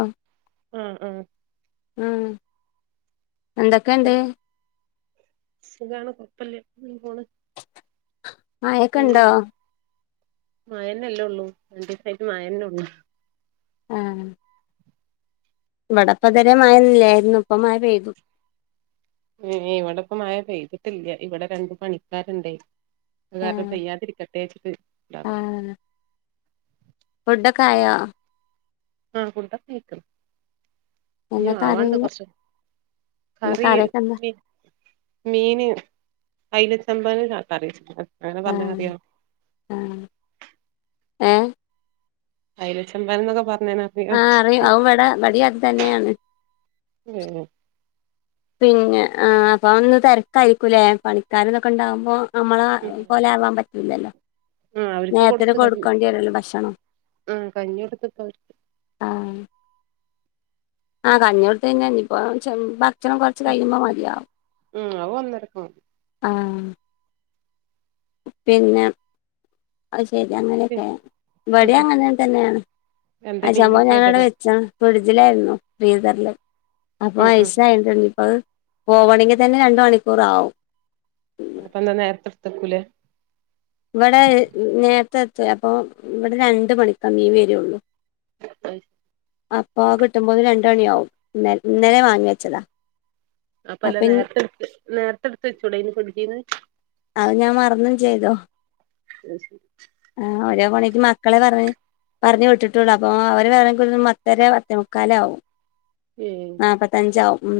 ആഹ് ആഹ് ആഹ് ആഹ് എന്തൊക്കെണ്ട്? സുഖാണ് കൊയപ്പല്ല്യ ഇങ്ങനെ പോണ് മഴക്കെണ്ടോ? മഴന്നെല്ലെ ഒള്ളൂ രണ്ടീസായിട്ട് മഴന്നൊള്ളൂ ആഹ് ഇവടെപ്പെ ഇതരെ മഴല്ലായിരുന്നു ഇപ്പ മഴ പെയ്തു ഇവിടെപ്പ മയ പെയ്തിട്ടില്ല ഇവിടെ രണ്ട് പണിക്കാരുണ്ടേ അത്കാരണം ആഹ് പെയ്യാതിരിക്കട്ടെ വച്ചിട്ട് ഉണ്ടാവ ഫുഡൊക്കായോ ആഹ് ഫുഡൊക്കയിക്ക്ണ് ഇഞ്ഞു എന്താ കറി ആവാണ്ട് ഇന്ന് കുറച്ച് കറി കറിയൊക്കെ എന്താ മീന് അയിലചെമ്പാന് കറി വെച്ചിട്ടുണ്ട് അത് ആഹ് പറഞ്ഞറിയോ ആഹ് ഏഹ് അയിലചെമ്പാന് എന്നൊക്കെ പറഞ്ഞേന് ആഹ് അറിയും അവ് ഇവട ഇവടിം അത് തന്നേണ്‌ ഉം പിന്നെ ആഹ് അപ്പന്ന് തിരക്കായിരിക്കൂല്ലേ പണിക്കാരതൊക്കെ ഉണ്ടാകുമ്പോ നമ്മളെ ഉം പോലെ ആവാൻ പറ്റൂല്ലല്ലോ ആഹ് അവർക്ക് നേരത്തിന് കൊടുത്ത് കഞ്ഞി കൊടുക്കേണ്ടി വരല്ലോ ഭക്ഷണം ആഹ് കഞ്ഞി കൊടുത്ത്പ്പ അവർക്ക് ആഹ് ആഹ് കഞ്ഞിടത്ത് തന്നെയന്ന ഇപ്പ [unintelligible] ഭക്ഷണം കൊറച്ച് കഴിയുമ്പോ മതിയാവും ഉം അത് ഒന്നരക്ക് ആഹ്‌ പിന്നെ അയി ശരി മതി അങ്ങനെയൊക്കെ ഉം വടെ ഉം അങ്ങനെ തന്നെയാണ് എന്താ അയി മീൻ സംഭവം ഞാനവിടെ കിട്ടിയതല്ലേ വെച്ചാണ് ഫ്രിഡ്ജിലായിരുന്നു ഫ്രീസറിൽ അപ്പൊ ഉം ഉം ഐസ് ആയിരുന്നു ഇപ്പ അത് പോവണങ്കി തന്നെ രണ്ട് മണിക്കൂറാകും അപ്പൊന്താ നേരത്തെടുത്തക്കൂലേ ഇവിടെ നേരത്തെത്തെ അപ്പൊ ഇവിടെ രണ്ട് മണിക്കമ്മീ വരുള്ളൂ അപ്പൊ ആ കിട്ടുമ്പോത് രണ്ട്ണിയവും ഇ ഇന്നലെ വാങ്ങി വെച്ചതാ അപ്പ അപ്പൊ എല്ലാം ഇനി നേരത്തെടുത്ത് നേരത്തെ എടുത്ത്ച്ചുടെ നി ഫ്രിഡ്ജിന്ന് അയ് ഞാൻ മറന്നും ചെയ്തോ അയി ശരി ആഹ്‌ ഒരോ പണിക്ക് മക്കളെ പറഞ് പറഞ് വിട്ടിട്ടുള്ളൂ അപ്പോൊ അവർ വണെങ്ക പത്തര പത്തെമുക്കാലാവും ഏഹ് നാപ്പത്തഞ്ചാവും ഉം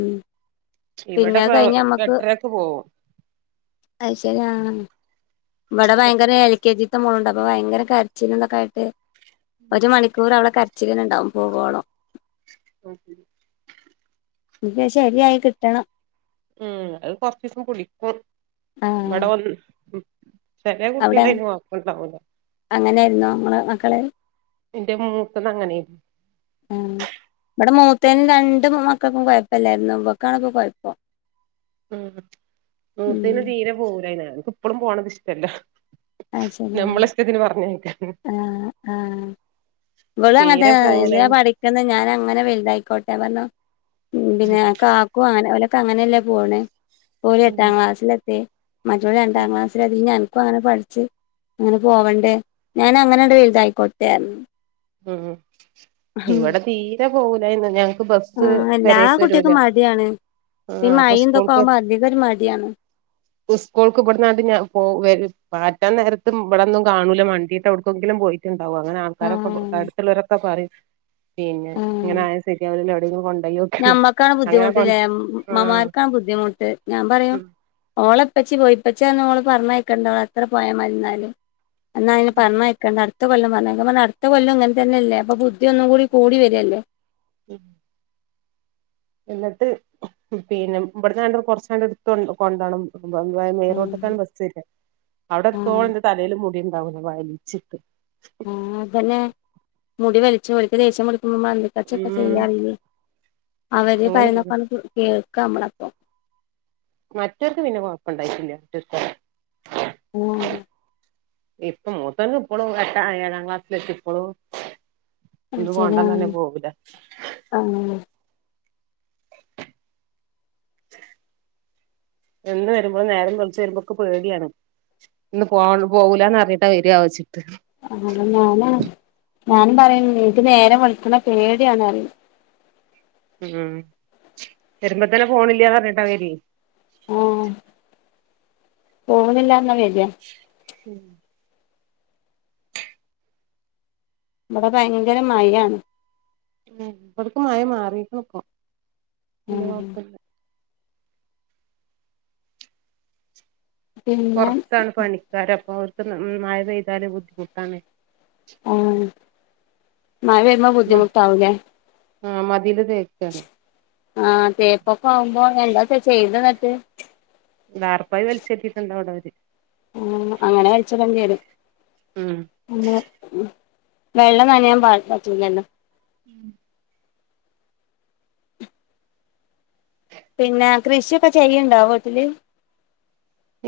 പിന്നെ ഇവിടെ അത് പ്പ കഴിഞ്ഞ് എട്ടരക്ക് പോവും അതയി ശരി ആഹ്‌ ഇവിടെ ഭയങ്കര എൽ കെ ജി ണ്ട് അപ്പൊ ഭയങ്കര കരച്ചീലോക്കെ ആയിട്ട് ഒരു മണിക് ഓള് അവളടെ കരച്ചിലിനണ്ടാവും പോവോളം ഓക്കെ പിന്നെ ശരിയായി കിട്ടണം ഉം അത് കൊറച്ചവസം കുടി ആഹ് ഇവിടെ വന്ന് ചേലെ അവിടെ കുട്ടിയാള് ഇന്ന വർക്കൊണ്ടാാവോ അങ്ങനെയായിരുന്നോ ങ്ങളെ മക്കള് എന്റെ മൂത്തത് അങ്ങനെയരുന്നു ആഹ്‌ ഇവിടെ മൂത്തേനും രണ്ട് മക്കൾക്കും കുഴപ്പല്ലായിരുന്നു വക്കാണ് ഇപ്പ കുഴപ്പം ഉം ഉം മൂത്തന് തീരെ പോവുലായിന് ഇപ്പളും പോണത് ഇഷ്ടല്ല അത് ശരി നമ്മളെ ഇഷ്ടത്തിന് പറഞ്ഞായക്കണ് ഇവള് അങ്ങനത്തെ എന്തിനാ പഠിക്ക ഞാൻ അങ്ങനെ വലുതായിക്കോട്ടെ പറഞ്ഞ പിന്നെ അങ്ങനെ ഓലൊക്കെ അങ്ങനെയല്ല പോണേ ഒര് ഉം എട്ടാം ക്ലാസ്സിലെത്തി മറ്റള് രണ്ടാം ഉം ക്ലാസ് ഇത്ര അധികംഞനക്കും അങ്ങനെ പഠിച്ച് അങ്ങനെ പോവണ്ടേ ഞാൻ അങ്ങനെണ്ട് വുതായിക്കോട്ടൊറഞ്ഞു ഉം ഇവിടെ തീരെ പോവുലന്ന് ഞാൻ ആഹ്‌ എല്ലാ കുട്ടിയക്കും മടിയാണ് ആഹ് മൈ അപ്പൊ എന്തൊക്കെ സ്കൂൾക്ക് ആവുമ്പോ അധിക ഒരു മടിയാണ് [inaudible] സ്കൂൾക്ക് ഇടന്നാട്ട ഞാ പോ പറ്റാൻ നേരത്തും ഇവിടൊന്നും കാണൂല വണ്ടിയിട്ട് അവിടുക്കെങ്കിലും പോയി ഉണ്ടാവും അങ്ങനെ ആൾക്കാരൊകേ പോ ആഹ് പറയും പിന്നെ ആഹ് ഇങ്ങനെ ആ ശരിയാ എവിടെങ്കിലും കൊണ്ട പോ ഞമ്മക്കാണ് ബുദ്ധിമുട്ടില്ലേ ആഹ് അമ്മമാർക്കാണ് ബുദ്ധിമുട്ട് ഞാൻ പറയു ഓളെപ്പച്ചി പോയിപ്പച്ചാ നിങ്ങള് പറഞ്ഞയക്കേണ്ടോള അത്ര പോയാൽ മരുന്നാലും എന്ന നി പറഞ്ഞയക്കണ്ട അടുത്ത കൊല്ലം പറഞ്ഞയാക അടുത്ത കൊല്ലം ഇങ്ങന തന്നെല്ലേ അപ്പോ [unintelligible] ഒന്നും കുടി കൂടിവരല്ല ഉം എന്നിട്ട് പിന്നെ ഇവിടന്ന്ണ്ട കൊറച്ചാണ്ട് എടുത്ത കൊണ്ടോണം മെയിൻറോട്ടക്ക ആഹ് ബസ്സര്ന്നെ അവിടെ ആഹ് എത്തോളം എന്റെ തലൽ മുടിണ്ട് ഉണ്ടാവുല വലിച്ചിട്ട് ആഹ്‌ അതന്നെ മുടി വലിച്ചു വര്ക്ക് ദേഷ്യം [unintelligible] ച്ചക്കെ ഉം ചെയ്യാറില്ലേ അവര് പറിനോക്ക അങ്ങനെയായിരുന്നു ആണ്ട് കേൾക്ക നമ്മളപ്പം മറ്റവർക്ക് പിന്നെ കൊഴപ്പണ്ടായിട്ടില്ല ടിസ്റ്റർ ഉം ഇപ്പ മൂത്തോനും ഇപ്പളും എട്ടാ ഏഴാം ക്ലാസ്സ്ൽ എത്തി ഇപ്പളും ആഹ് ഒന്നും പോണ്ടാന്ന് ചേലോൽ പറഞ്ഞ് പോവൂല അങ്ങനയാ എന്ത്‌ വരുമ്പളും നേരം വളിച്ചു വരുമ്പോ ഇക്ക് പേടിയാണ് ഇന്ന് പോ പോകൂലാന്ന് അറിഞ്ഞീട്ടാ വരാവോച്ചിട്ട് ആഹ് ഞാന ഞാനും പറയല് ണ്ട് ഇൻക്ക് നേരം വെള്ക്ക്ണേ പേടിയാണ് അറിയല് മം വരുമ്പോത്തന്നെ പോണില്ലാന്ന് പറഞ്ഞട്ടാ വരെ ആഹ് പോന്നില്ലാന്നാ വര ഉം ഇവിടെ ഭയങ്കര മഴയാണ് ഉം ഇബ്ട്ക്ക് മഴ മാറിക്ക്ണ് പ്പോ വെല്യാ ആഹ് കൊഴപ്പല്ല പിന്നെ പൊറത്താണ് പണിക്കാര് അപ്പൊ അവർക്ക് മഴ പെയ്താല് ബുദ്ധിമുട്ടാണ് ആഹ് മഴ വരുമ്പോ ബുദ്ധിമുട്ട് ആവുലെ ആഹ് മതില് തേക്കാണേ ആഹ് തേപ്പൊക്കെ ആവുമ്പോ എന്താച്ച ചെയ്ത് എന്നിട്ട് താർപ്പായി വലിച്ചെട്ടീണ്ട് അവടെ അവര് ആഹ് അങ്ങനെ വലിച്ച് ഇടേണ്ടി വരും ഉം വെള്ളം നനയാൻ പാട്‌ പറ്റില്ലല്ലോ ഉം [unintelligible] പിന്നാ കൃഷിയൊക്കെ ചെയ്യ്ണ്ടോ വീട്ടില്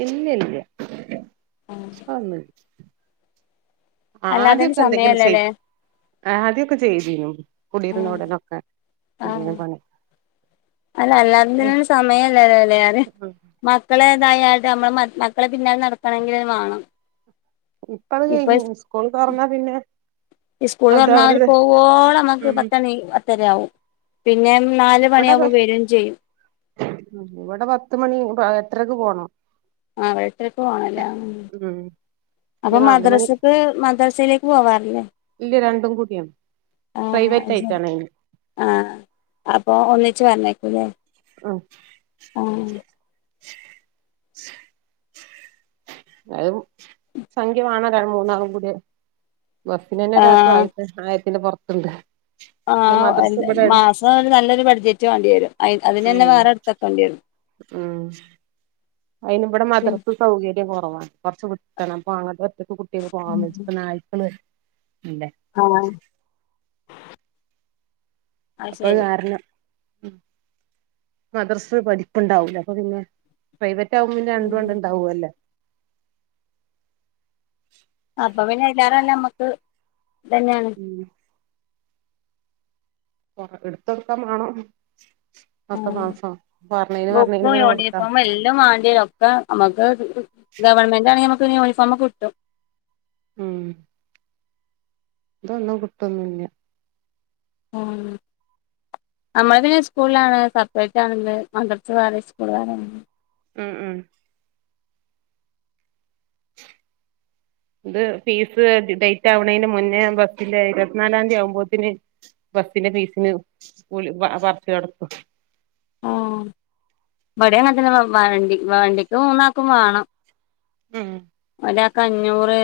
ഇല്ല ഇല്ല്യാ ആന്നുല്ല അല്ലാതിന് അത്യോക്കെ എന്തെങ്കിലും ചെയ് സമയല്ലല്ലേ ആദ്യൊക്കെ ചെയ്തീനും കുടീന് ആഹ് ന്നടനൊക്കെ ആഹ് എന്തേലും പണി അല്ല, അല്ലാതിന്നും സമയല്ല ല്ലോ? ലെ പറയ. മക്കളെതായാലും, നമ്മള് മക്കളെ പിന്നാലെ നടക്കണങ്കിലത് വാണം. ഇപ്പ, അത് കഴിഞ്ഞ്. സ്കൂൾ തൊറന്നാ പിന്നെ, സ്കൂൾ അത് തൊറന ഓല് അവരത് പോവോളം ഉം പത്തണി പത്തരയാവും. പിന്നെ, നാല് ഇവിടെ മണിയാവുമ്പോ വരും ചെയ്യും ഇവിടെ, പത്ത്മണി എട്ടരക്ക് പോണം. ആഹ്, എട്ടരക്ക് പോണ ല്ലേ? ഉം അപ്പൊ, പിന്നെ നാല് മണി മദ്രസക്ക് മദ്രസയിലേക്ക് പോവാറി ല്ലേ? പ്രൈവറ്റയിറ്റാണ് അയിന്. ആഹ്, അപ്പോ ഒന്നിച്ച് പറഞ്ഞേക്കു ലെ? ആഹ് [inaudible] അത് സംഖ്യവേണം. മൂന്നാളും കൂടിയ. ബസ്സ്‌ന ന്നെ ആ ഒരാക്ക് ആയിത്തെ ആയിരത്തിന്റെ പൊറത് ണ്ട്. ആഹ്, മാസം ഒരു നല്ലൊരു ബഡ്ജറ്റ് വേണ്ടി വരും. അയി, അതിനന്നെ ഉം വേറെ എടുത്ത വെക്കെണ്ടി വരും. ഉം അതിന്, ഇവിടെ പിന്നെ മദ്രസ് സൗകര്യം കൊറവാണ്. കൊറച്ച് ദൂരെയാണ്. അപ്പൊ, അങ്ങട്ട് ഒറ്റക്ക് കു ട്ടികൾ പോവാൻ വജ്ജാ, ഇപ്പം നായ്ക്കള് ഇല്ല. ആഹ് അത് അപ്പത് ശരി കാരണം. ഉം മദർസ് പഠിപ്പ്‌ ണ്ടാവൂല. അപ്പൊ, പിന്നെ പ്രൈവറ്റ് ആകുമ്പോ, പിന്നെ രണ്ടു ആണ്ട്ണ്ടാവോ ല്ലോ? അപ്പൊ പിന്നെ അയിലേറ നല്ലേ ന മ്മക്ക് ഇതന്നെയാണ്. ഉം എടുത്ത് കൊടുക്കാൻ വേണം. പത്തു ആ മാസം. പറഞ്ഞേന്, പറഞ്ഞേന് ബുക്കും ഇങ്ങനെ കൊട്ക്കാ- യൂണിഫോമും എല്ലാം വേണ്ടി വരും. ഓക്കെ നമ്മക്ക് ഗവൺമെന്റ് ആണെങ്കി നമ്മക്ക് യൂണിഫോമെക്കെ കിട്ടും. ഉം ഇതാന്നും കിട്ട ന്നും ഇല്ല്യാ. ഉം നമ്മൾ പിന്നെ, സ്കൂളിലാണ്. സെപ്പറേറ്റ് ആണ്. ഇത് മദ്രസ വേറെ യും, സ്കൂള് വേറെ യും ആണ്. ഉം ഉം [inaudible] ഇത്, ഫീസ് ഡേറ്റ് ആവണെന് മുന്നേ ബെസ്സിലെ ഇരുപത്തിനാലാം തീയതി ആമ്പോത്തിന്. ബെസ്സിന്റെ ഫീസിന് വിളി, പറച്ചിൽ തുടങ്ങും. ആഹ്, ഇവിടെയും അങ്ങനെ തന്നെ വണ്ടി വണ്ടിക്ക് മൂന്നാക്കും വേണം. ഉം ഒരാക്ക്, അഞ്ഞൂറ്.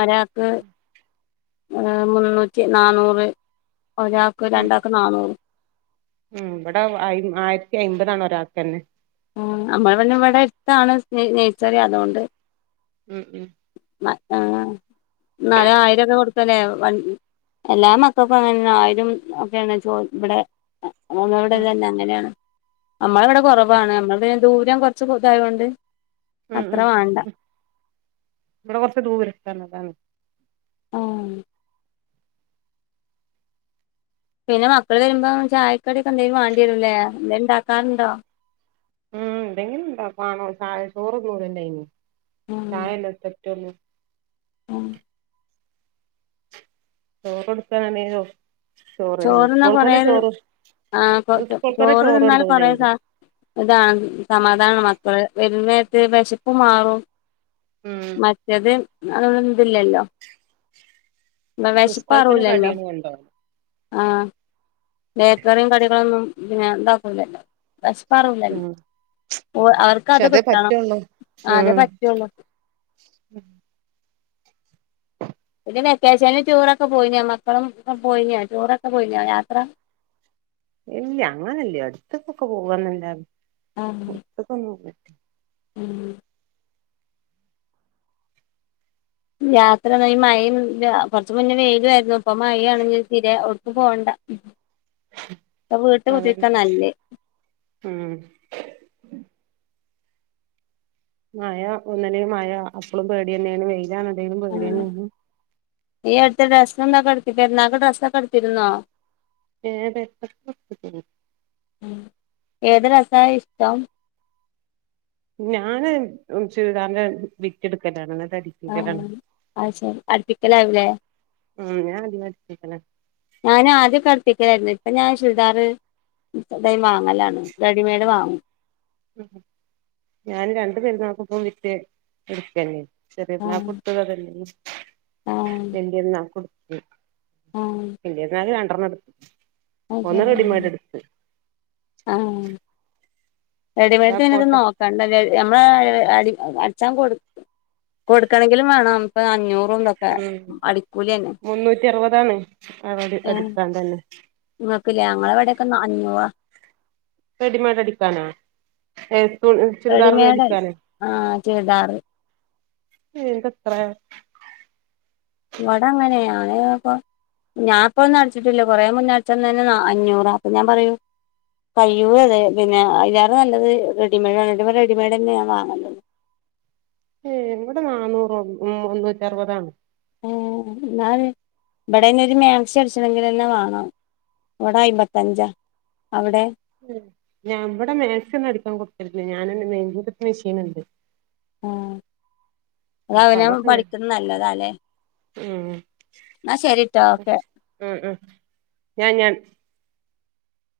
ഒരാക്ക് യെ, മുന്നൂറ്റി നന്നൂറ്, ഒരാക്ക്, ഉം രണ്ടാക്ക് നന്നൂറ്. ഉം, ഇവടെ അയ് ആയിരത്തി അയ്മ്പതാണ്, ഒരാക്ക് തന്നെ. ആഹ്, നമ്മുടെ പിന്നെ ഇവടെ എടുത്താണ് നെഴുസറി അതോണ്ട്. ഉം ഉം ആഹ്, ആഹ് എന്നാലും ആയിരോക്കെ കൊട്ക്കാ അല്ലേ വണ്ടി എല്ലാം മ അപ്പെക്കെ അങ്ങനെ ന്നേ ആയിരം ഒക്കെയാണ് ചോ ഇവടെ നമ്മുടെ ഉം തന്നെ അങ്ങനണ്. നമ്മള് ഇവടെ കൊറാവാണ്. നമ്മള് പിന്നെ ദൂരം കൊറച്ച് ഇത് ആയോണ്ട് ഉം അത്ര വേണ്ടാ. ഇവടെ കൊറച്ച് ദൂരതാണ് അതാണ്. ആഹ് പിന്നെ മക്കള് വെരുമ്പം ചായക്കാടിയൊക്കെ എന്തേലും വാണ്ടി വരൂല്ലേ എന്തേലുണ്ടാക്കാണ്ടോ ഉം എന്തെങ്കിലും [unintelligible] ചായ ചോറ് കൂടെണ്ടായിനി ഉം ചായല്ലേ പറ്റുള്ളൂ ഉം ചോറ് കൊടുക്കാന് [unintelligible] [unintelligible] ചോറ്ന്നാ കൊറേ സ്കൂള്ക്കെന്നെ ചോറ് ആ [unintelligible] സ്കൂൾക്കെന്നെ ചോറ് തിന്നാൽ കൊറേ കൊണ്ടോവൂലേയ്ന്ന് സ ഇതാണ് സമാധാനം മക്കള് വെരുന്നേര്ത്ത് വെശപ്പ് മാറും ഉം മറ്റത് അത് ഒര്ഇത്ഇല്ലല്ലോ ന്നാ വെഷപ്പ് ആറൂലല്ലോ ഒണ്ടോ ആഹ് ബേക്കറിയും കടികളൊന്നും പിന്നെ ഒണ്ടാക്കില്ലൊ അല്ലോ [unintelligible] ഉം ഓ അവർക്ക് പക്ഷെ അത് അതേ കിട്ടണം പറ്റുള്ളൂ ആതേ ഉം പറ്റൊള്ളൂ പിന്നെ വെക്കേഷന് ടൂറൊക്കെ പോയിനോ മക്കളും പോയിനോ ടൂറൊക്കെ പോയിനിയേ യാത്ര ഇല്ല്യ അങ്ങനല്ല്യ അട്ത്ക്കൊക്കെ പോവാന്നല്ലാതെ ആഹ് ഇത്പ്പോന്നു [unintelligible] ഉം യാത്ര [unintelligible] ഈ മയും ഒന്നും ഇല്ലാ കൊറച്ച് മുന്നേ വെയിലും ആരുന്നു അപ്പൊ മയാണെങ്കി പിന്നെ ഓട്ക്കും പോണ്ടാ അപ്പൊ വീട്ട് അതന്നെ കുത്തിരിക്കാ നല്ലേ ഉം മയ ഒന്നല്ലേ മഴ അപ്പോളും പേടിയന്നേണ് വെയിലാണേ അല്ലേലും ആഹ് പേടിയന്നേണ് ഈ അടുത്ത് ഡ്രസ്സ്തൊക്കെട്ത്തില്ലേര്ന്നോ പെരുന്നാള്ക്ക് ഡ്രസ്സക്കെട്ത്തിര്ന്നോ ഏഹ് ഡ്രസ്സൊക്കെട്ത്ക്ക്ണു ഉം ഏത് ഡ്രസ്സാ ഇഷ്ടം ഞാന് ചൂരിദാറിന്റെ ബിറ്റ് എടുക്കലാണ് ന്നിട്ട് അടി ആഹ് അയ്ശരി അട്പ്പിക്കലാവുംലേ ഉം ഞാനധികം അട്പ്പിക്കലാ ഞാൻ ആദ്യൊക്കെ അടിപ്പിക്കലാര്ന്ന് ഇപ്പൊ ഞാൻ ചുരിദാറ് [unintelligible] വാങ്ങലാണ് റെഡിമെയ്ഡ് വാങ്ങും. ഞാന് രണ്ടു പെരുന്നാക്കും ഇപ്പോ ബിറ്റ് എടുക്കന്നേ. ആഹ് ചെറിയര്ന്നാക്കുംട്ത്തതന്നെ ആഹ് വല്യര്നാക്കും എടുത്തു. ആഹ് വല്ല്യര്നാക്ക് രണ്ടെണ്ണട് അയ്ശരിയാണ് ആഹ് അതാ റെഡിമെയ്ഡ്തന്നെത് കോട്ട നോ കണ്ടല്ല നഞമ്മള് അടി അട്ച്ചാൻ കൊടു കൊടുക്കണങ്കിലും വാണം. ഇപ്പൊ അഞ്ഞൂറുംതൊക്കെ ഉം അടിക്കൂലി തന്നെ ഉം. അതന്നെ ഇങ്ങക്ക്ലേ ഞങ്ങളെ ഇവിടയൊക്കെ അഞ്ഞൂറാ റെഡിമേഡ് അടിക്കാനോ ഏ ചുരിദാറൊന്ന് റെഡിമെയ്ഡ് അടിക്കാനാ. ആ ചുരിദാറ് ഏഹ് എന്തത്രേ. ഇവടെ അങ്ങനെ ഞാന് ഇപ്പൊ. ഞാൻപ്പഴൊന്നും അടിച്ചിട്ടില്ല കൊറേ മുന്ന അടച്ചന്നന്നെ അഞ്ഞൂറാ അപ്പൊ ഞാൻ പറയും കയ്യൂലത് പിന്നെ അതിലേറെ നല്ലത് റെഡിമേടാണ് ഇന്നിട്ട്പ റെഡിമെയ്ഡ്ന്നെ ഞാൻ വാങ്ങല്. ഏഹ് ഇവിടെ നാന്നൂറള്ളു മുന്നൂറ്റി അറുപതാണ്. ഉം ഇന്നാല് ഇവിടെ അയ്ന് ഒരു മാക്സി അടിച്ചണങ്കിലന്നെ വാണം. ഇവിടെ അയ്മ്പത്തഞ്ചാ അവിടെ. ഇവിടെ മാക്സി ഒന്നും അടിക്കാൻ കൊടുക്കലില്ല ഞാനാണ് മെയിൻ മെഷൃനുണ്ട്. ആഹ് അപ്പൊ അതവനവൻ അതൊക്കെ ഞാൻ പഠിക്കുന്ന നല്ലതല്ലേ. ഉം ന്നാ ശരീട്ടാ ഓക്കെ. ഉം ഉം ഞാൻ ഞാൻ